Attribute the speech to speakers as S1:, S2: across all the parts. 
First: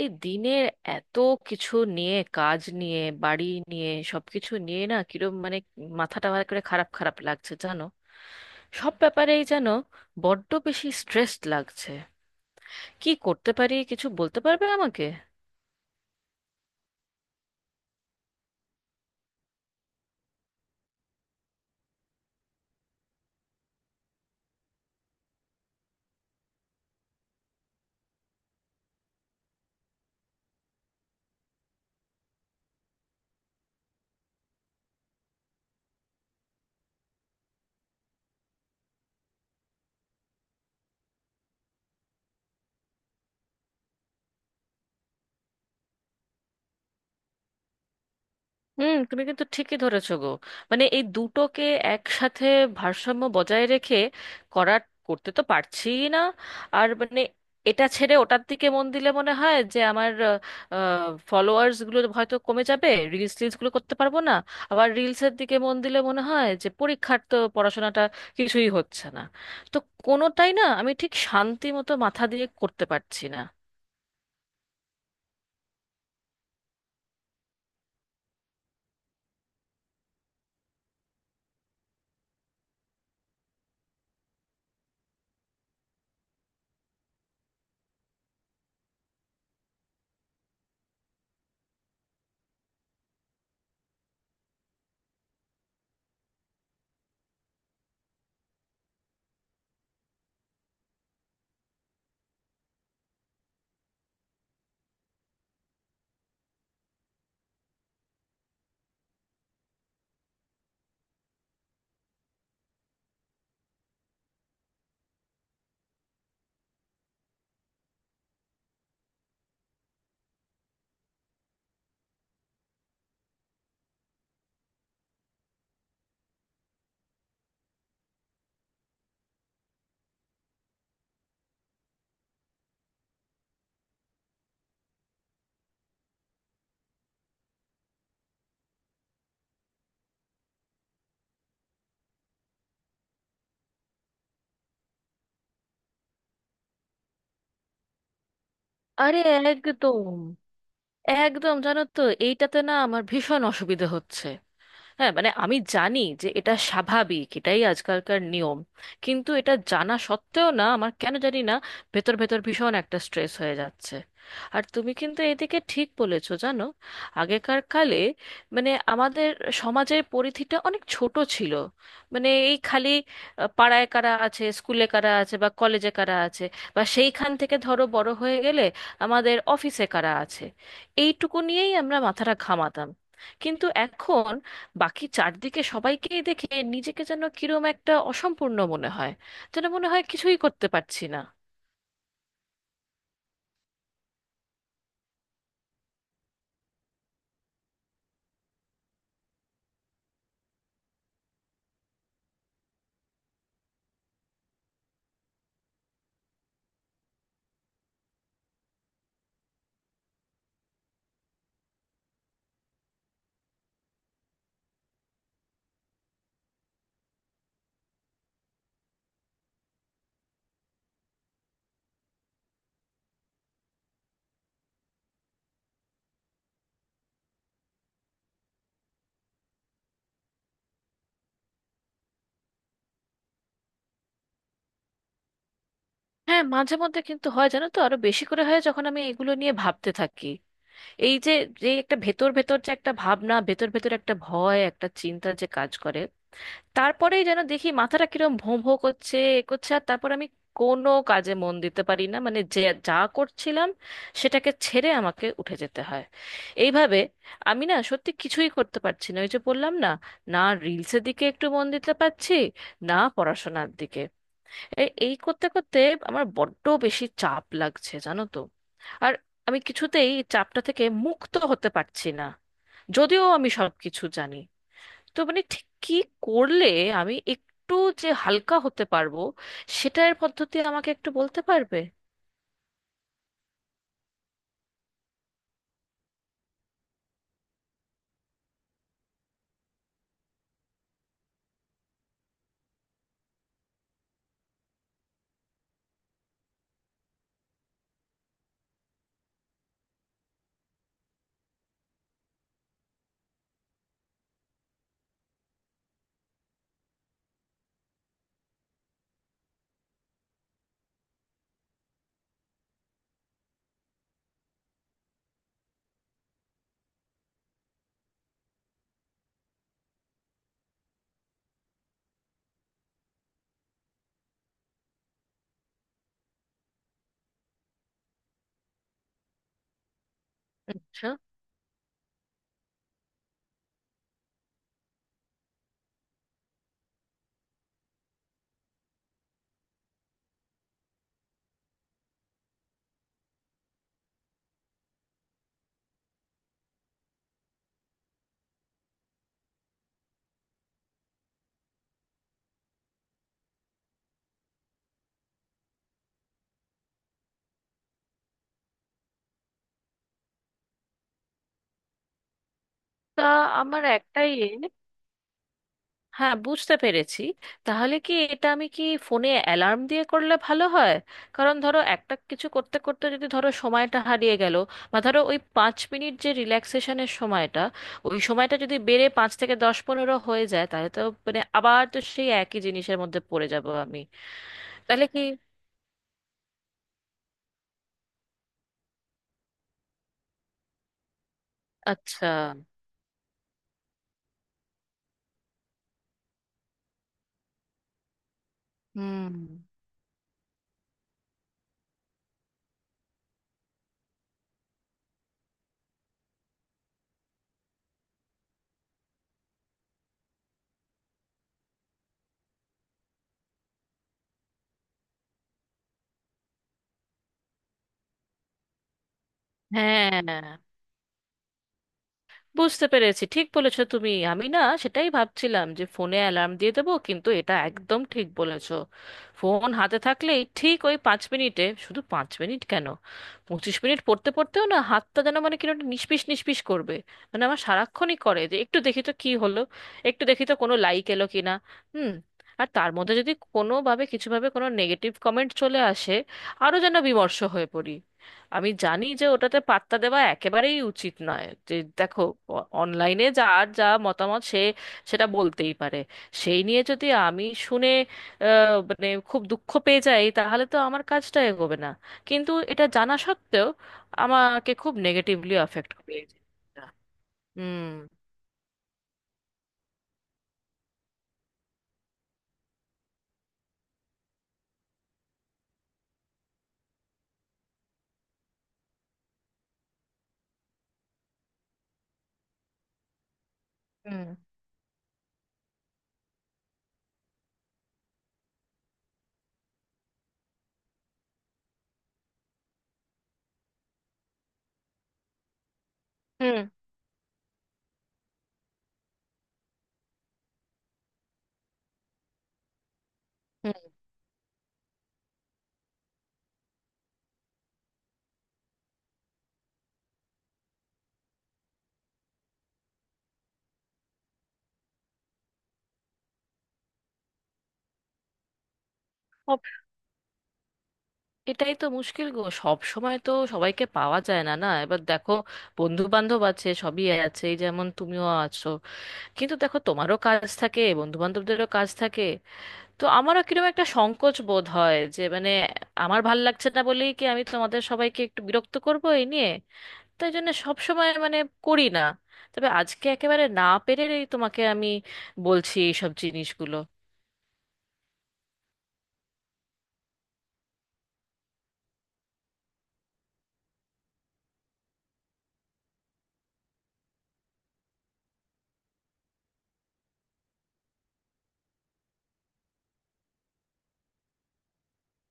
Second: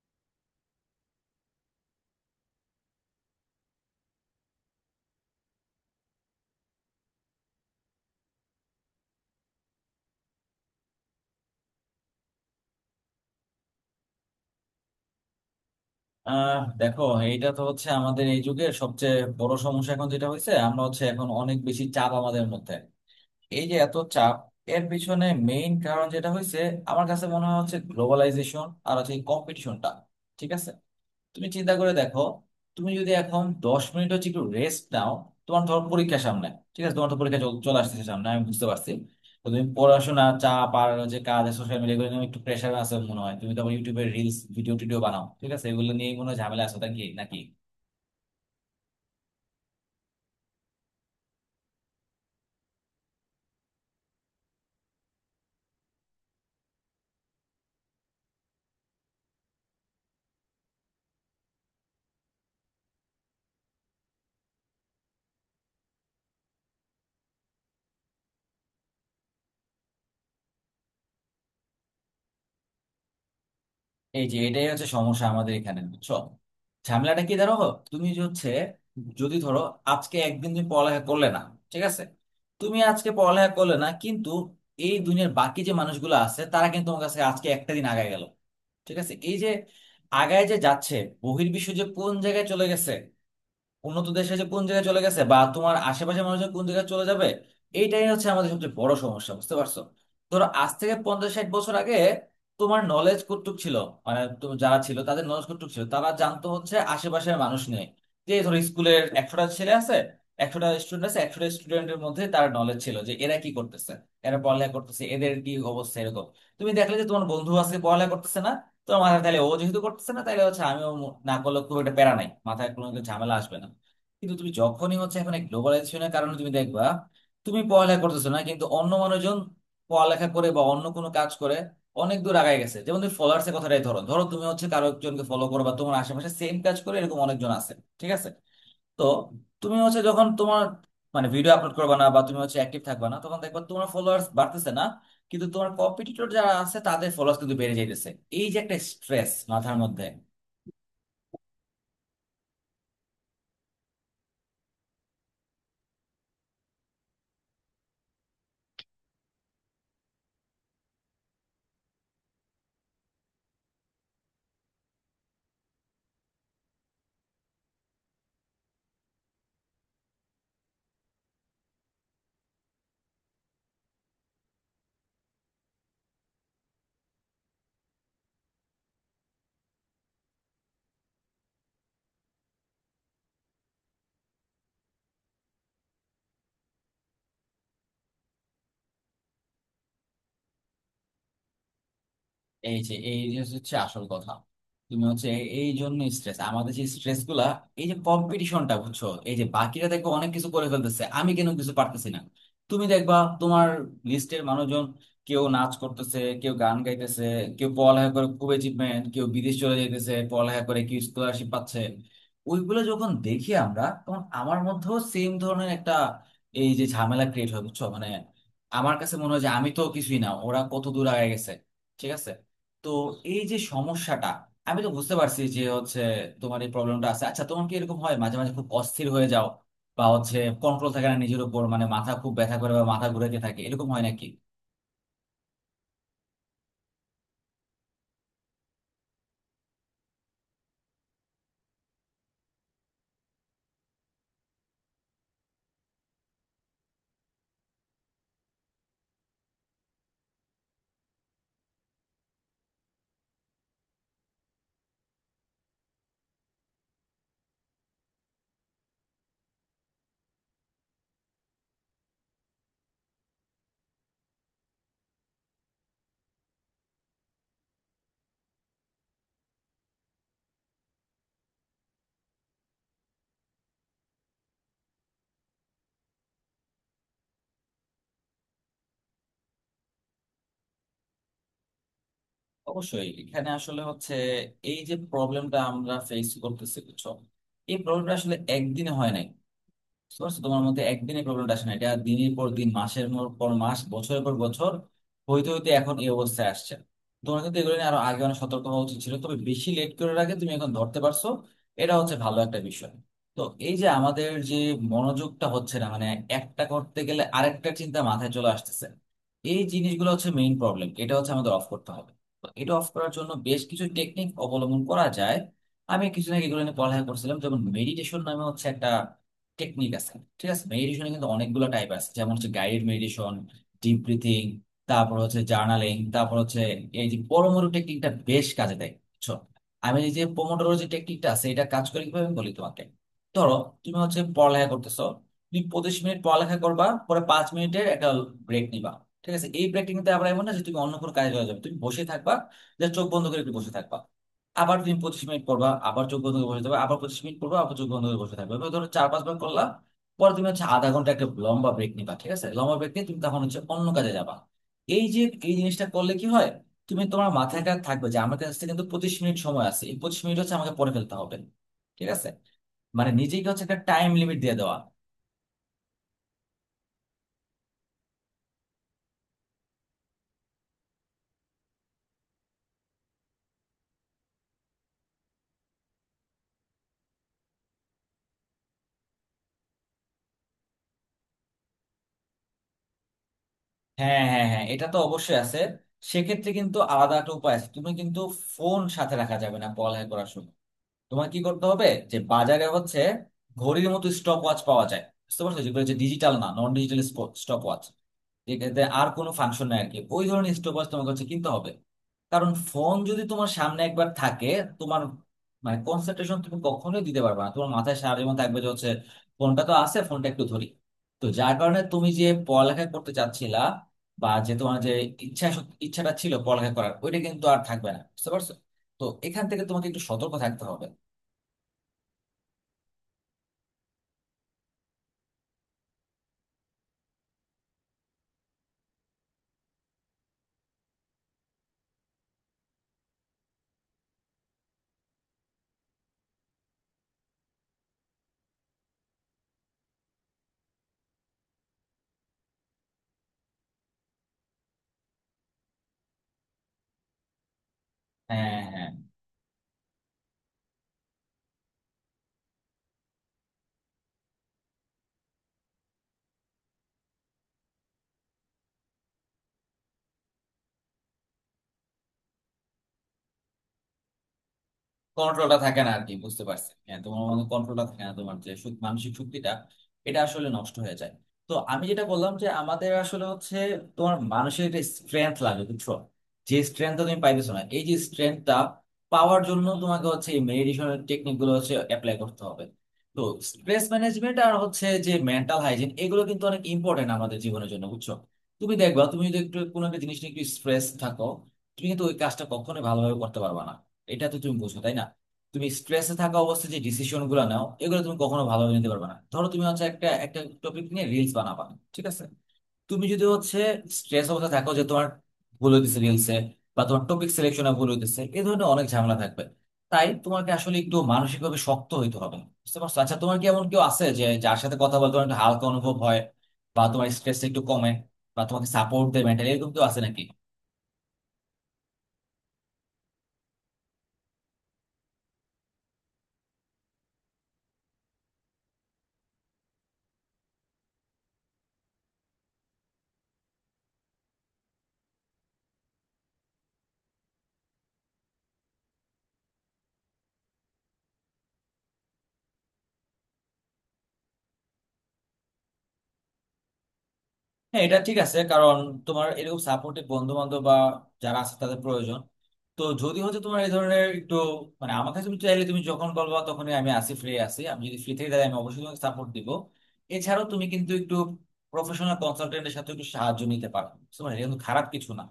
S1: এই দিনের এত কিছু নিয়ে, কাজ নিয়ে, বাড়ি নিয়ে, সবকিছু নিয়ে, না কিরম মাথাটা ভালো করে খারাপ খারাপ লাগছে জানো। সব ব্যাপারেই যেন বড্ড বেশি স্ট্রেসড লাগছে। কি করতে পারি কিছু বলতে পারবে আমাকে?
S2: দেখো, এটা তো হচ্ছে আমাদের এই যুগের সবচেয়ে বড় সমস্যা। এখন যেটা হয়েছে, আমরা হচ্ছে এখন অনেক বেশি চাপ আমাদের মধ্যে। এই যে এত চাপ, এর পিছনে মেইন কারণ যেটা হয়েছে, আমার কাছে মনে হয় হচ্ছে গ্লোবালাইজেশন আর হচ্ছে কম্পিটিশনটা। ঠিক আছে, তুমি চিন্তা করে দেখো। তুমি যদি এখন 10 মিনিট হচ্ছে একটু রেস্ট নাও, তোমার ধর পরীক্ষা সামনে। ঠিক আছে, তোমার তো পরীক্ষা চলে আসতেছে সামনে, আমি বুঝতে পারছি। তো তুমি পড়াশোনা চাপ আর যে কাজ সোশ্যাল মিডিয়া এগুলো নিয়ে একটু প্রেশার আছে মনে হয়। তুমি তো আবার ইউটিউবে রিলস ভিডিও টিডিও বানাও, ঠিক আছে, এগুলো নিয়ে মনে হয় ঝামেলা আছে নাকি নাকি
S1: হুম, তুমি কিন্তু ঠিকই ধরেছো গো। এই দুটোকে একসাথে ভারসাম্য বজায় রেখে করার, করতে তো পারছি না। আর এটা ছেড়ে ওটার দিকে মন দিলে মনে হয় যে আমার ফলোয়ার্স গুলো হয়তো কমে যাবে, রিলস টিলস গুলো করতে পারবো না। আবার রিলসের দিকে মন দিলে মনে হয় যে পরীক্ষার, তো পড়াশোনাটা কিছুই হচ্ছে না। তো কোনোটাই না আমি ঠিক শান্তি মতো মাথা দিয়ে করতে পারছি না।
S2: এই যে, এটাই হচ্ছে সমস্যা আমাদের এখানে, বুঝছো। ঝামেলাটা কি দাঁড়াবো, তুমি যে হচ্ছে, যদি ধরো আজকে একদিন তুমি পড়ালেখা করলে না, ঠিক আছে। তুমি আজকে পড়ালেখা করলে না, কিন্তু এই দুনিয়ার বাকি যে মানুষগুলো আছে তারা কিন্তু তোমার কাছে আজকে একটা দিন আগায় গেল। ঠিক আছে, এই যে আগায় যে যাচ্ছে, বহির্বিশ্ব যে কোন জায়গায় চলে গেছে, উন্নত দেশে যে কোন জায়গায় চলে গেছে, বা তোমার আশেপাশের মানুষজন কোন জায়গায় চলে যাবে। এইটাই হচ্ছে আমাদের সবচেয়ে বড় সমস্যা, বুঝতে পারছো। ধরো আজ থেকে 50-60 বছর আগে তোমার নলেজ কতটুক ছিল, মানে তুমি যারা ছিল তাদের নলেজ কতটুক ছিল, তারা জানতো হচ্ছে আশেপাশের মানুষ নিয়ে। যে ধরো স্কুলের 100টা ছেলে আছে, 100টা স্টুডেন্ট আছে, 100টা স্টুডেন্টের মধ্যে তার নলেজ ছিল যে এরা কি করতেছে, এরা পড়ালেখা করতেছে, এদের কি অবস্থা, এরকম। তুমি দেখলে যে তোমার বন্ধু আজকে পড়ালেখা করতেছে না, তো মাথায় তাহলে ও যেহেতু করতেছে না তাহলে হচ্ছে আমিও না করলে খুব একটা প্যারা নাই, মাথায় কোনো একটা ঝামেলা আসবে না। কিন্তু তুমি যখনই হচ্ছে এখন এই গ্লোবালাইজেশনের কারণে তুমি দেখবা, তুমি পড়ালেখা করতেছো না কিন্তু অন্য মানুষজন পড়ালেখা করে বা অন্য কোনো কাজ করে অনেক দূর আগায় গেছে। যেমন তুমি ফলোয়ার্স এর কথাটাই ধরো, ধরো তুমি হচ্ছে কারো একজনকে ফলো করো বা তোমার আশেপাশে সেম কাজ করে এরকম অনেকজন আছে, ঠিক আছে। তো তুমি হচ্ছে যখন তোমার মানে ভিডিও আপলোড করবে না বা তুমি হচ্ছে অ্যাক্টিভ থাকবে না, তখন দেখবা তোমার ফলোয়ার্স বাড়তেছে না, কিন্তু তোমার কম্পিটিটর যারা আছে তাদের ফলোয়ার্স কিন্তু বেড়ে যাইতেছে। এই যে একটা
S1: আরে
S2: স্ট্রেস মাথার মধ্যে।
S1: একদম, একদম জানো তো, এইটাতে না আমার ভীষণ অসুবিধে হচ্ছে। হ্যাঁ, আমি জানি যে এটা স্বাভাবিক, এটাই আজকালকার নিয়ম। কিন্তু এটা জানা সত্ত্বেও না আমার কেন জানি না ভেতর ভেতর ভীষণ একটা স্ট্রেস হয়ে যাচ্ছে। আর তুমি কিন্তু এদিকে ঠিক বলেছো জানো। আগেকার কালে আমাদের সমাজের পরিধিটা অনেক ছোট ছিল। এই খালি পাড়ায় কারা আছে, স্কুলে কারা আছে, বা কলেজে কারা আছে, বা সেইখান থেকে ধরো বড় হয়ে গেলে আমাদের অফিসে কারা আছে, এইটুকু নিয়েই আমরা মাথাটা ঘামাতাম। কিন্তু এখন বাকি চারদিকে সবাইকেই দেখে নিজেকে যেন কিরম একটা অসম্পূর্ণ মনে হয়, যেন মনে হয় কিছুই করতে পারছি না।
S2: এই যে হচ্ছে আসল কথা। তুমি হচ্ছে এই জন্য স্ট্রেস, আমাদের যে স্ট্রেস গুলা, এই যে কম্পিটিশনটা, বুঝছো। এই যে বাকিরা দেখো অনেক কিছু করে ফেলতেছে, আমি কেন কিছু পারতেছি না। তুমি দেখবা তোমার লিস্টের মানুষজন কেউ নাচ করতেছে, কেউ গান গাইতেছে, কেউ পড়ালেখা করে খুব অ্যাচিভমেন্ট, কেউ বিদেশ চলে যাইতেছে পড়ালেখা করে, কেউ স্কলারশিপ পাচ্ছে। ওইগুলো যখন দেখি আমরা, তখন আমার মধ্যেও সেম ধরনের একটা এই যে ঝামেলা ক্রিয়েট হয়, বুঝছো। মানে আমার কাছে মনে হয় যে আমি তো কিছুই না, ওরা কত দূর আগে গেছে, ঠিক আছে। তো এই যে সমস্যাটা, আমি তো বুঝতে পারছি যে হচ্ছে তোমার এই প্রবলেমটা আছে। আচ্ছা তোমার কি এরকম হয় মাঝে মাঝে খুব অস্থির হয়ে যাও, বা হচ্ছে কন্ট্রোল থাকে না নিজের উপর, মানে মাথা খুব ব্যথা করে বা মাথা ঘুরাইতে থাকে, এরকম হয় নাকি?
S1: হ্যাঁ, মাঝে মধ্যে কিন্তু হয় জানো তো, আরো বেশি করে হয় যখন আমি এগুলো নিয়ে ভাবতে থাকি। এই যে যে একটা ভেতর ভেতর যে একটা ভাবনা ভেতর ভেতর একটা ভয়, একটা চিন্তা যে কাজ করে, তারপরেই যেন দেখি মাথাটা কিরম ভোঁ ভোঁ করছে, এ করছে, আর তারপর আমি কোনো কাজে মন দিতে পারি না। মানে যে যা করছিলাম সেটাকে ছেড়ে আমাকে উঠে যেতে হয়। এইভাবে আমি না সত্যি কিছুই করতে পারছি না। ওই যে বললাম না, না রিলসের দিকে একটু মন দিতে পারছি, না পড়াশোনার দিকে। এই এই করতে করতে আমার বড্ড বেশি চাপ লাগছে জানো তো। আর আমি কিছুতেই এই চাপটা থেকে মুক্ত হতে পারছি না, যদিও আমি সবকিছু জানি। তো ঠিক কি করলে আমি একটু যে হালকা হতে পারবো, সেটার পদ্ধতি আমাকে একটু বলতে পারবে?
S2: অবশ্যই, এখানে আসলে হচ্ছে এই যে প্রবলেমটা আমরা ফেস করতেছি, বুঝছো। এই প্রবলেমটা আসলে একদিনে হয় নাই, বুঝছো। তোমার মধ্যে একদিনে প্রবলেমটা আসে না, এটা দিনের পর দিন, মাসের পর মাস, বছরের পর বছর হইতে হইতে এখন এই অবস্থায় আসছে। তোমার কিন্তু এগুলো নিয়ে আরো আগে অনেক সতর্ক হওয়া উচিত ছিল, তবে বেশি লেট করে রাখে তুমি এখন ধরতে পারছো, এটা হচ্ছে ভালো একটা বিষয়। তো এই যে আমাদের যে মনোযোগটা হচ্ছে না, মানে একটা করতে গেলে আরেকটা চিন্তা মাথায় চলে আসতেছে, এই জিনিসগুলো হচ্ছে মেইন প্রবলেম, এটা হচ্ছে আমাদের অফ করতে হবে। তো এটা অফ করার জন্য বেশ কিছু টেকনিক অবলম্বন করা যায়। আমি কিছু না এগুলো নিয়ে পড়ালেখা করছিলাম, যেমন মেডিটেশন নামে হচ্ছে একটা টেকনিক আছে, ঠিক আছে। মেডিটেশনে কিন্তু অনেকগুলো টাইপ আছে, যেমন হচ্ছে গাইডেড মেডিটেশন, ডিপ ব্রিথিং, তারপর হচ্ছে জার্নালিং, তারপর হচ্ছে এই যে পোমোডোরো টেকনিকটা বেশ কাজে দেয়, বুঝছো। আমি এই যে পোমোডোরো যে
S1: আচ্ছা।
S2: টেকনিকটা আছে এটা কাজ করে কিভাবে আমি বলি তোমাকে। ধরো তুমি হচ্ছে পড়ালেখা করতেছো, তুমি 25 মিনিট পড়ালেখা করবা, পরে 5 মিনিটের একটা ব্রেক নিবা, ঠিক আছে। এই ব্রেকটা কিন্তু আবার এমন না যে তুমি অন্য কোনো কাজে চলে যাবে, তুমি বসে থাকবা, যে চোখ বন্ধ করে একটু বসে থাকবা। আবার তুমি 25 মিনিট পড়বা, আবার চোখ বন্ধ করে বসে থাকবে, আবার 25 মিনিট পড়বা, আবার চোখ বন্ধ করে বসে থাকবে, এভাবে ধরো 4-5 বার করলা। পরে তুমি হচ্ছে আধা ঘন্টা একটা লম্বা ব্রেক নিবা, ঠিক আছে। লম্বা ব্রেক নিয়ে তুমি তখন হচ্ছে অন্য কাজে যাবা। এই যে এই জিনিসটা করলে কি হয়, তুমি তোমার মাথায় কাজ থাকবে যে আমার কাছে কিন্তু 25 মিনিট সময় আছে, এই 25 মিনিট হচ্ছে আমাকে পড়ে ফেলতে হবে, ঠিক আছে। মানে
S1: তা
S2: নিজেকে হচ্ছে একটা
S1: আমার
S2: টাইম
S1: একটাই
S2: লিমিট দিয়ে দেওয়া।
S1: হ্যাঁ, বুঝতে পেরেছি। তাহলে কি এটা, আমি কি ফোনে অ্যালার্ম দিয়ে করলে ভালো হয়? কারণ ধরো একটা কিছু করতে করতে যদি ধরো সময়টা হারিয়ে গেল, বা ধরো ওই পাঁচ মিনিট যে রিল্যাক্সেশনের সময়টা, ওই সময়টা যদি বেড়ে পাঁচ থেকে দশ, পনেরো হয়ে যায়, তাহলে তো আবার তো সেই একই জিনিসের মধ্যে পড়ে যাব আমি।
S2: হ্যাঁ হ্যাঁ হ্যাঁ, এটা তো
S1: তাহলে কি?
S2: অবশ্যই আছে। সেক্ষেত্রে কিন্তু আলাদা একটা উপায় আছে, তুমি কিন্তু ফোন সাথে রাখা যাবে না পড়ালেখা করার সময়। তোমার কি করতে হবে, যে
S1: আচ্ছা।
S2: বাজারে হচ্ছে ঘড়ির মতো স্টপ ওয়াচ পাওয়া যায়, বুঝতে পারছো, যেগুলো হচ্ছে ডিজিটাল না, নন ডিজিটাল স্টপ ওয়াচ, যেটাতে আর কোনো
S1: হুম।
S2: ফাংশন নাই আর কি, ওই ধরনের স্টপ ওয়াচ তোমাকে হচ্ছে কিনতে হবে। কারণ ফোন যদি তোমার সামনে একবার থাকে, তোমার মানে কনসেন্ট্রেশন তুমি কখনোই দিতে পারবে না, তোমার মাথায় সারা জীবন থাকবে যে হচ্ছে ফোনটা তো আছে, ফোনটা একটু ধরি। তো যার কারণে তুমি যে পড়ালেখা করতে চাচ্ছিলা, বা যে তোমার যে ইচ্ছাটা ছিল পড়ালেখা করার, ওইটা কিন্তু আর থাকবে না, বুঝতে পারছো। তো এখান থেকে তোমাকে একটু
S1: হ্যাঁ
S2: সতর্ক থাকতে হবে।
S1: বুঝতে পেরেছি, ঠিক বলেছো তুমি। আমি না সেটাই ভাবছিলাম যে ফোনে অ্যালার্ম দিয়ে দেবো, কিন্তু এটা একদম ঠিক বলেছো। ফোন হাতে থাকলেই ঠিক ওই পাঁচ মিনিটে, শুধু পাঁচ মিনিট কেন, পঁচিশ মিনিট পড়তে পড়তেও না হাতটা যেন কিরকম একটা নিষ্পিস নিষ্পিস করবে। আমার সারাক্ষণই করে যে একটু দেখি তো কি হলো, একটু দেখি তো কোনো লাইক এলো কি না। হুম। আর তার মধ্যে যদি কোনোভাবে কিছুভাবে কোনো নেগেটিভ কমেন্ট চলে আসে আরও যেন বিমর্ষ হয়ে পড়ি।
S2: হ্যাঁ
S1: আমি
S2: হ্যাঁ,
S1: জানি যে ওটাতে পাত্তা দেওয়া একেবারেই উচিত নয়, যে দেখো অনলাইনে যার যা মতামত সে সেটা বলতেই পারে। সেই নিয়ে যদি আমি শুনে আহ, খুব দুঃখ পেয়ে যাই, তাহলে তো আমার কাজটা এগোবে না। কিন্তু এটা জানা সত্ত্বেও আমাকে খুব নেগেটিভলি
S2: কন্ট্রোলটা থাকে না
S1: অ্যাফেক্ট
S2: আর
S1: করে
S2: কি,
S1: এই
S2: বুঝতে পারছি।
S1: জিনিসটা।
S2: হ্যাঁ তোমার মধ্যে কন্ট্রোলটা
S1: হুম।
S2: থাকে না, তোমার যে মানসিক শক্তিটা এটা আসলে নষ্ট হয়ে যায়। তো আমি যেটা বললাম যে আমাদের আসলে হচ্ছে, তোমার মানুষের একটা স্ট্রেংথ লাগে, বুঝছো, যে স্ট্রেংথটা তুমি পাইতেছো না। এই যে স্ট্রেংথটা পাওয়ার জন্য তোমাকে হচ্ছে এই মেডিটেশনের টেকনিক গুলো হচ্ছে অ্যাপ্লাই করতে হবে। তো স্ট্রেস
S1: হুম।
S2: ম্যানেজমেন্ট আর হচ্ছে যে মেন্টাল হাইজিন, এগুলো কিন্তু অনেক ইম্পর্টেন্ট আমাদের জীবনের জন্য, বুঝছো। তুমি দেখবা, তুমি যদি একটু কোনো একটা জিনিস নিয়ে একটু স্ট্রেস থাকো, তুমি কিন্তু ওই কাজটা কখনোই ভালোভাবে করতে পারবা না, এটা তো তুমি বুঝো তাই না। তুমি স্ট্রেসে থাকা
S1: হুম।
S2: অবস্থায় যে ডিসিশন গুলো নাও এগুলো তুমি কখনো ভালোভাবে নিতে পারবে না। ধরো তুমি হচ্ছে একটা একটা টপিক নিয়ে রিলস বানাবা, ঠিক আছে। তুমি যদি হচ্ছে
S1: হুম।
S2: স্ট্রেস অবস্থায় থাকো, যে তোমার ভুল হইতেছে রিলসে, বা তোমার টপিক সিলেকশনে ভুল হইতেছে, এই ধরনের অনেক ঝামেলা থাকবে। তাই তোমাকে আসলে একটু মানসিকভাবে শক্ত হইতে হবে, বুঝতে পারছো। আচ্ছা তোমার কি এমন কেউ আছে যে, যার সাথে কথা বলতে তোমার একটু হালকা অনুভব হয়, বা তোমার স্ট্রেসটা একটু কমে, বা তোমাকে সাপোর্ট দেয় মেন্টালি,
S1: ও,
S2: এরকম কেউ আছে নাকি?
S1: এটাই তো মুশকিল গো, সব সময় তো সবাইকে পাওয়া যায় না না। এবার দেখো বন্ধু বান্ধব আছে, সবই আছে, এই যেমন তুমিও আছো। কিন্তু দেখো তোমারও কাজ থাকে, বন্ধু বান্ধবদেরও কাজ থাকে। তো আমারও কিরকম একটা সংকোচ বোধ হয় যে আমার ভাল লাগছে না বলেই কি আমি তোমাদের সবাইকে একটু বিরক্ত করবো এই নিয়ে। তাই জন্য সব সময় করি না। তবে আজকে একেবারে না পেরেই তোমাকে আমি বলছি এইসব জিনিসগুলো।
S2: হ্যাঁ, এটা ঠিক আছে, কারণ তোমার এরকম সাপোর্টিভ বন্ধু বান্ধব বা যারা আছে তাদের প্রয়োজন। তো যদি হচ্ছে তোমার এই ধরনের একটু মানে, আমার কাছে তুমি চাইলে, তুমি যখন বলবা তখনই আমি আসি, ফ্রি আছি, আমি যদি ফ্রি থেকে তাহলে আমি অবশ্যই তোমাকে সাপোর্ট দিব। এছাড়াও তুমি কিন্তু একটু প্রফেশনাল কনসালটেন্টের সাথে একটু সাহায্য নিতে পারো, বুঝতে পারলে? এটা কিন্তু খারাপ কিছু না।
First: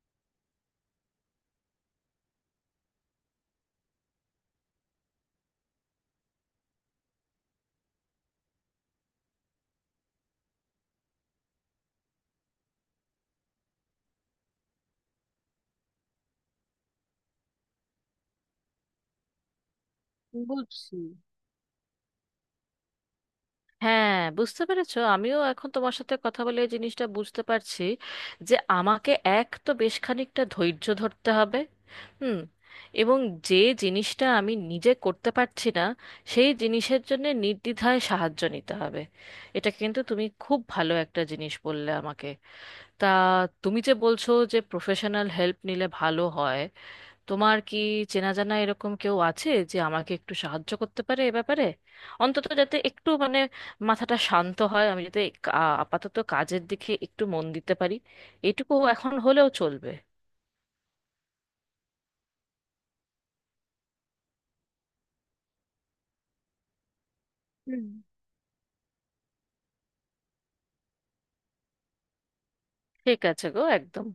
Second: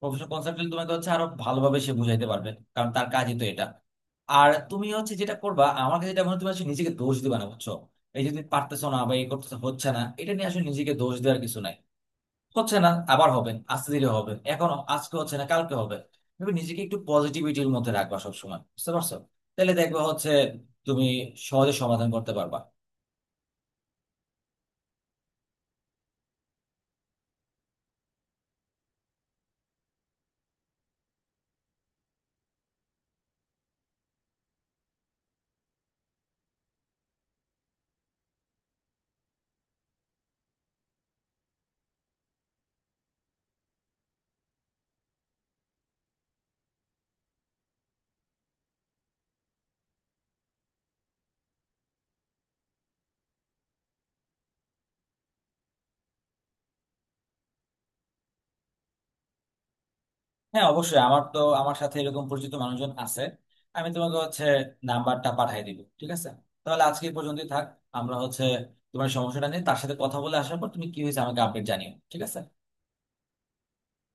S2: প্রফেশনাল কনসালটেন্ট তোমাকে হচ্ছে আরো ভালোভাবে সে বুঝাইতে পারবে, কারণ তার কাজই তো এটা। আর তুমি হচ্ছে যেটা করবা, আমার কাছে যেটা মনে হয়, তুমি আসলে নিজেকে দোষ দিবা না, বুঝছো। এই যে তুমি পারতেছো না বা এই করতেছো হচ্ছে না, এটা নিয়ে আসলে নিজেকে দোষ দেওয়ার কিছু নাই। হচ্ছে না, আবার হবে, আস্তে ধীরে হবে, এখন আজকে হচ্ছে না কালকে হবে। তুমি নিজেকে একটু পজিটিভিটির মধ্যে রাখবা সবসময়, বুঝতে পারছো, তাহলে দেখবা হচ্ছে
S1: বুঝছি।
S2: তুমি সহজে সমাধান করতে পারবা।
S1: হ্যাঁ বুঝতে পেরেছো, আমিও এখন তোমার সাথে কথা বলে এই জিনিসটা বুঝতে পারছি যে আমাকে এক তো বেশ খানিকটা ধৈর্য ধরতে হবে। হুম। এবং যে জিনিসটা আমি নিজে করতে পারছি না, সেই জিনিসের জন্য নির্দ্বিধায় সাহায্য নিতে হবে। এটা কিন্তু তুমি খুব ভালো একটা জিনিস বললে আমাকে। তা তুমি যে বলছো যে প্রফেশনাল হেল্প নিলে ভালো হয়, তোমার কি চেনা জানা এরকম কেউ আছে যে আমাকে একটু সাহায্য করতে পারে এ ব্যাপারে? অন্তত যাতে একটু মাথাটা শান্ত হয়, আমি যাতে আপাতত কাজের দিকে একটু মন দিতে পারি, এটুকু এখন হলেও চলবে।
S2: হ্যাঁ অবশ্যই, আমার তো আমার সাথে এরকম পরিচিত মানুষজন আছে। আমি তোমাকে হচ্ছে নাম্বারটা পাঠিয়ে দিব, ঠিক আছে। তাহলে আজকে এই পর্যন্তই থাক।
S1: হুম।
S2: আমরা হচ্ছে তোমার সমস্যাটা নিয়ে তার সাথে কথা বলে আসার পর তুমি কি হয়েছে আমাকে আপডেট জানিও, ঠিক আছে।
S1: ঠিক আছে গো, একদম।